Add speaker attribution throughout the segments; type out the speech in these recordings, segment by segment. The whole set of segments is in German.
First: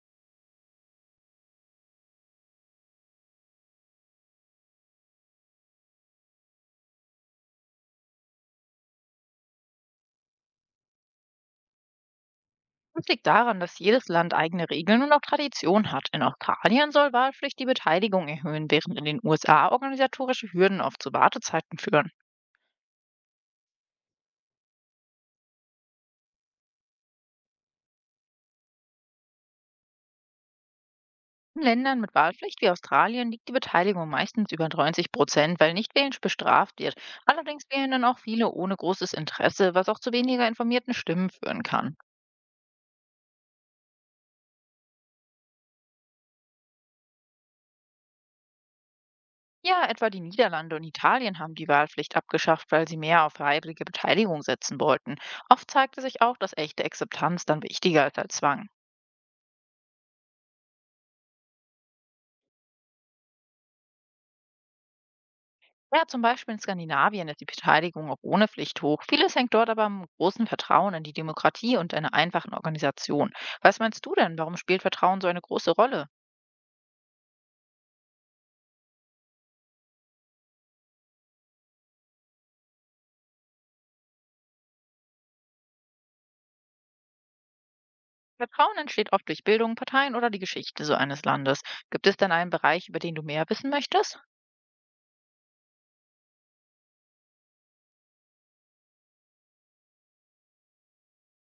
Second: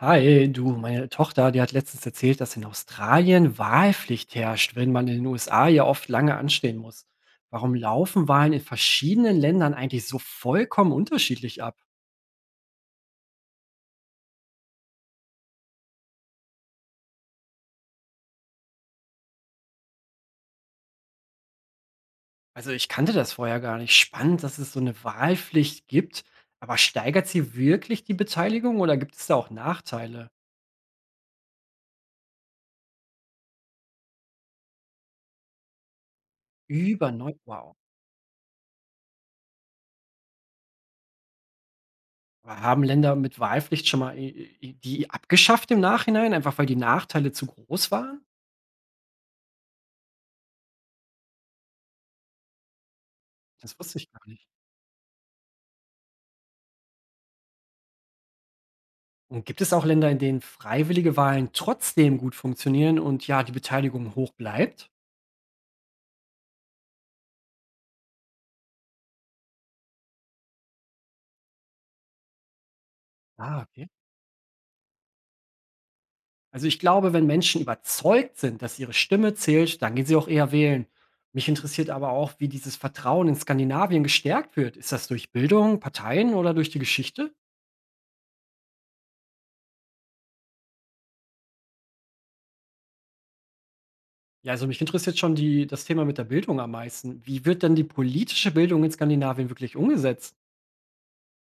Speaker 1: Hi, du, meine Tochter, die hat letztens erzählt, dass in Australien Wahlpflicht herrscht, wenn man in den USA ja oft lange anstehen muss. Warum laufen Wahlen in verschiedenen Ländern eigentlich so vollkommen unterschiedlich ab?
Speaker 2: Das liegt daran, dass jedes Land eigene Regeln und auch Traditionen hat. In Australien soll Wahlpflicht die Beteiligung erhöhen, während in den USA organisatorische Hürden oft zu Wartezeiten führen.
Speaker 1: Also ich kannte das vorher gar nicht. Spannend, dass es so eine Wahlpflicht gibt, aber steigert sie wirklich die Beteiligung oder gibt es da auch Nachteile?
Speaker 2: In Ländern mit Wahlpflicht wie Australien liegt die Beteiligung meistens über 90%, weil Nichtwählen bestraft wird.
Speaker 1: Über neu.
Speaker 2: Allerdings
Speaker 1: Wow.
Speaker 2: wählen dann auch viele ohne großes Interesse, was auch zu weniger informierten Stimmen führen kann.
Speaker 1: Aber haben Länder mit Wahlpflicht schon mal die abgeschafft im Nachhinein, einfach weil die Nachteile zu groß waren?
Speaker 2: Ja, etwa die Niederlande und Italien haben die Wahlpflicht abgeschafft, weil sie mehr auf
Speaker 1: Das
Speaker 2: freiwillige
Speaker 1: wusste ich gar
Speaker 2: Beteiligung
Speaker 1: nicht.
Speaker 2: setzen wollten. Oft zeigte sich auch, dass echte Akzeptanz dann wichtiger ist als Zwang.
Speaker 1: Und gibt es auch Länder, in denen freiwillige Wahlen trotzdem gut funktionieren und ja, die Beteiligung hoch bleibt?
Speaker 2: Ja, zum Beispiel in Skandinavien ist die Beteiligung auch ohne Pflicht hoch. Vieles hängt dort aber am großen Vertrauen in die Demokratie und einer einfachen Organisation.
Speaker 1: Ah,
Speaker 2: Was
Speaker 1: okay.
Speaker 2: meinst du denn, warum spielt Vertrauen so eine große Rolle?
Speaker 1: Also ich glaube, wenn Menschen überzeugt sind, dass ihre Stimme zählt, dann gehen sie auch eher wählen. Mich interessiert aber auch, wie dieses Vertrauen in Skandinavien gestärkt wird. Ist das durch Bildung, Parteien oder durch die Geschichte?
Speaker 2: Vertrauen entsteht oft durch Bildung, Parteien oder die Geschichte so eines Landes. Gibt es denn einen Bereich, über den du mehr wissen möchtest?
Speaker 1: Ja, also mich interessiert schon das Thema mit der Bildung am meisten. Wie wird denn die politische Bildung in Skandinavien wirklich umgesetzt?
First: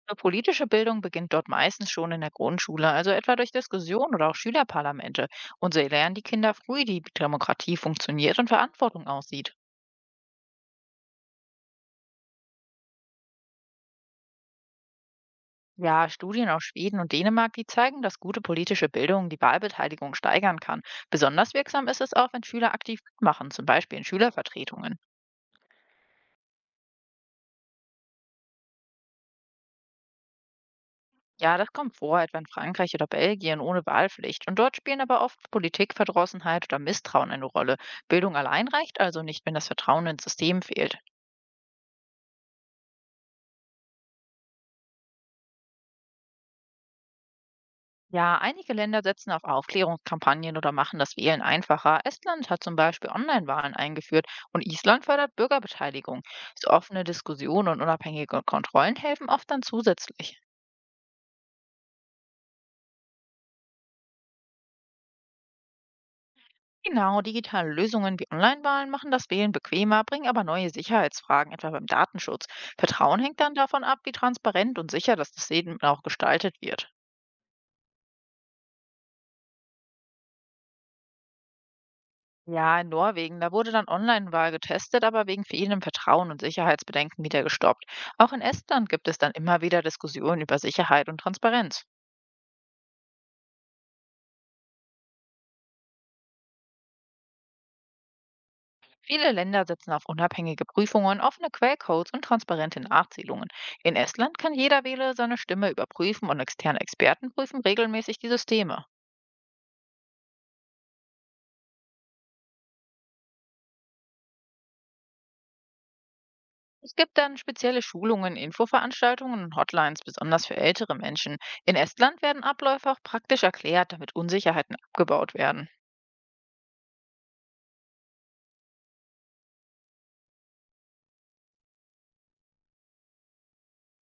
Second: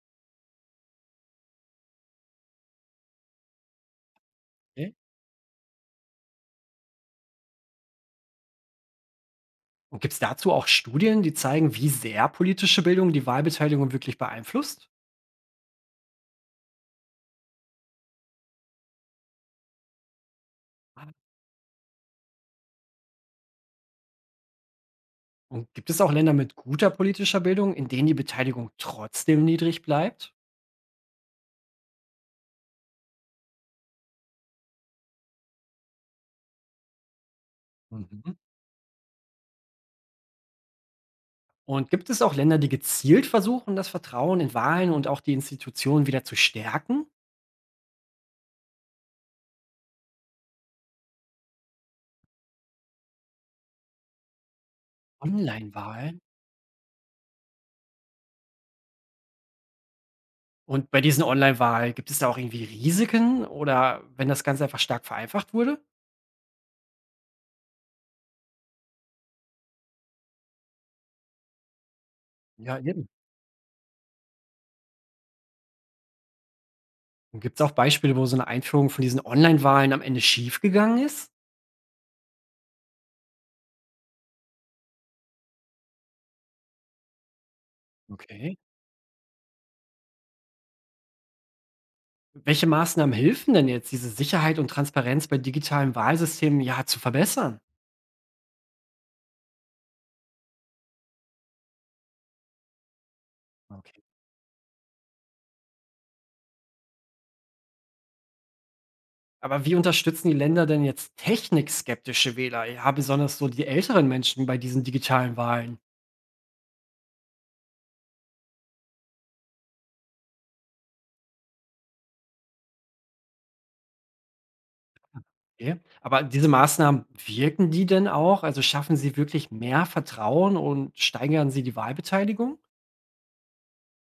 Speaker 2: Eine politische Bildung beginnt dort meistens schon in der Grundschule, also etwa durch Diskussionen oder auch
Speaker 1: Okay.
Speaker 2: Schülerparlamente. Und so lernen die Kinder früh, wie Demokratie funktioniert und Verantwortung aussieht.
Speaker 1: Und gibt es dazu auch Studien, die zeigen, wie sehr politische Bildung die Wahlbeteiligung wirklich beeinflusst?
Speaker 2: Ja, Studien aus Schweden und Dänemark, die zeigen, dass gute politische Bildung die Wahlbeteiligung steigern kann. Besonders wirksam ist es auch, wenn Schüler aktiv mitmachen, zum Beispiel in Schülervertretungen.
Speaker 1: Und gibt es auch Länder mit guter politischer Bildung, in denen die Beteiligung trotzdem niedrig bleibt?
Speaker 2: Ja, das kommt vor, etwa in Frankreich oder Belgien ohne Wahlpflicht. Und dort spielen aber oft Politikverdrossenheit oder Misstrauen eine Rolle.
Speaker 1: Mhm.
Speaker 2: Bildung allein reicht also nicht, wenn das Vertrauen ins System fehlt.
Speaker 1: Und gibt es auch Länder, die gezielt versuchen, das Vertrauen in Wahlen und auch die Institutionen wieder zu stärken?
Speaker 2: Ja, einige Länder setzen auf Aufklärungskampagnen oder machen das Wählen einfacher. Estland hat zum Beispiel Online-Wahlen eingeführt und Island fördert
Speaker 1: Online-Wahlen?
Speaker 2: Bürgerbeteiligung. So offene Diskussionen und unabhängige Kontrollen helfen oft dann zusätzlich.
Speaker 1: Und bei diesen Online-Wahlen gibt es da auch irgendwie Risiken oder wenn das Ganze einfach stark vereinfacht wurde?
Speaker 2: Genau, digitale Lösungen wie Online-Wahlen machen das Wählen bequemer, bringen aber neue Sicherheitsfragen, etwa beim Datenschutz.
Speaker 1: Ja, eben.
Speaker 2: Vertrauen hängt dann davon ab, wie transparent und sicher das Leben auch gestaltet wird.
Speaker 1: Und gibt es auch Beispiele, wo so eine Einführung von diesen Online-Wahlen am Ende schiefgegangen ist?
Speaker 2: Ja, in Norwegen. Da wurde dann Online-Wahl getestet, aber wegen fehlendem Vertrauen und Sicherheitsbedenken wieder gestoppt. Auch in
Speaker 1: Okay.
Speaker 2: Estland gibt es dann immer wieder Diskussionen über Sicherheit und Transparenz.
Speaker 1: Welche Maßnahmen helfen denn jetzt, diese Sicherheit und Transparenz bei digitalen Wahlsystemen ja zu verbessern?
Speaker 2: Viele Länder setzen auf unabhängige Prüfungen, offene Quellcodes und transparente Nachzählungen. In Estland kann jeder Wähler seine Stimme überprüfen und externe Experten prüfen regelmäßig die Systeme.
Speaker 1: Aber wie unterstützen die Länder denn jetzt technikskeptische Wähler? Ja, besonders so die älteren Menschen bei diesen digitalen Wahlen.
Speaker 2: Es gibt dann spezielle Schulungen, Infoveranstaltungen und Hotlines, besonders für ältere Menschen. In Estland werden Abläufe auch praktisch erklärt, damit Unsicherheiten abgebaut werden.
Speaker 1: Okay. Aber diese Maßnahmen, wirken die denn auch? Also schaffen sie wirklich mehr Vertrauen und steigern sie die Wahlbeteiligung?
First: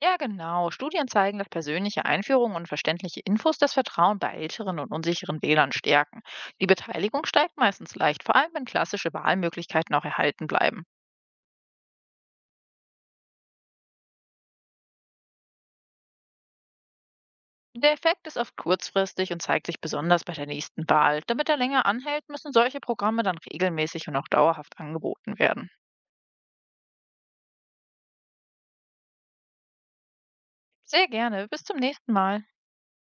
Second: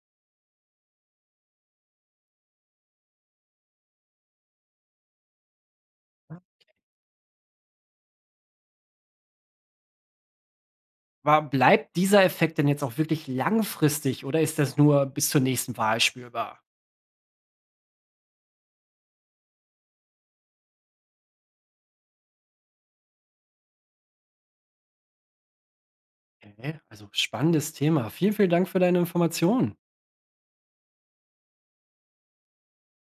Speaker 2: Ja, genau. Studien zeigen, dass persönliche Einführungen und verständliche Infos das Vertrauen bei älteren und unsicheren Wählern stärken. Die Beteiligung steigt meistens leicht, vor allem wenn klassische Wahlmöglichkeiten auch erhalten bleiben.
Speaker 1: Aber bleibt dieser Effekt denn jetzt auch wirklich langfristig oder ist das nur bis zur nächsten Wahl spürbar?
Speaker 2: Der Effekt ist oft kurzfristig und zeigt sich besonders bei der nächsten Wahl. Damit er länger anhält, müssen solche Programme dann regelmäßig und auch dauerhaft angeboten werden.
Speaker 1: Okay, also spannendes Thema. Vielen, vielen Dank für deine Informationen.
Speaker 2: Sehr gerne. Bis zum nächsten Mal.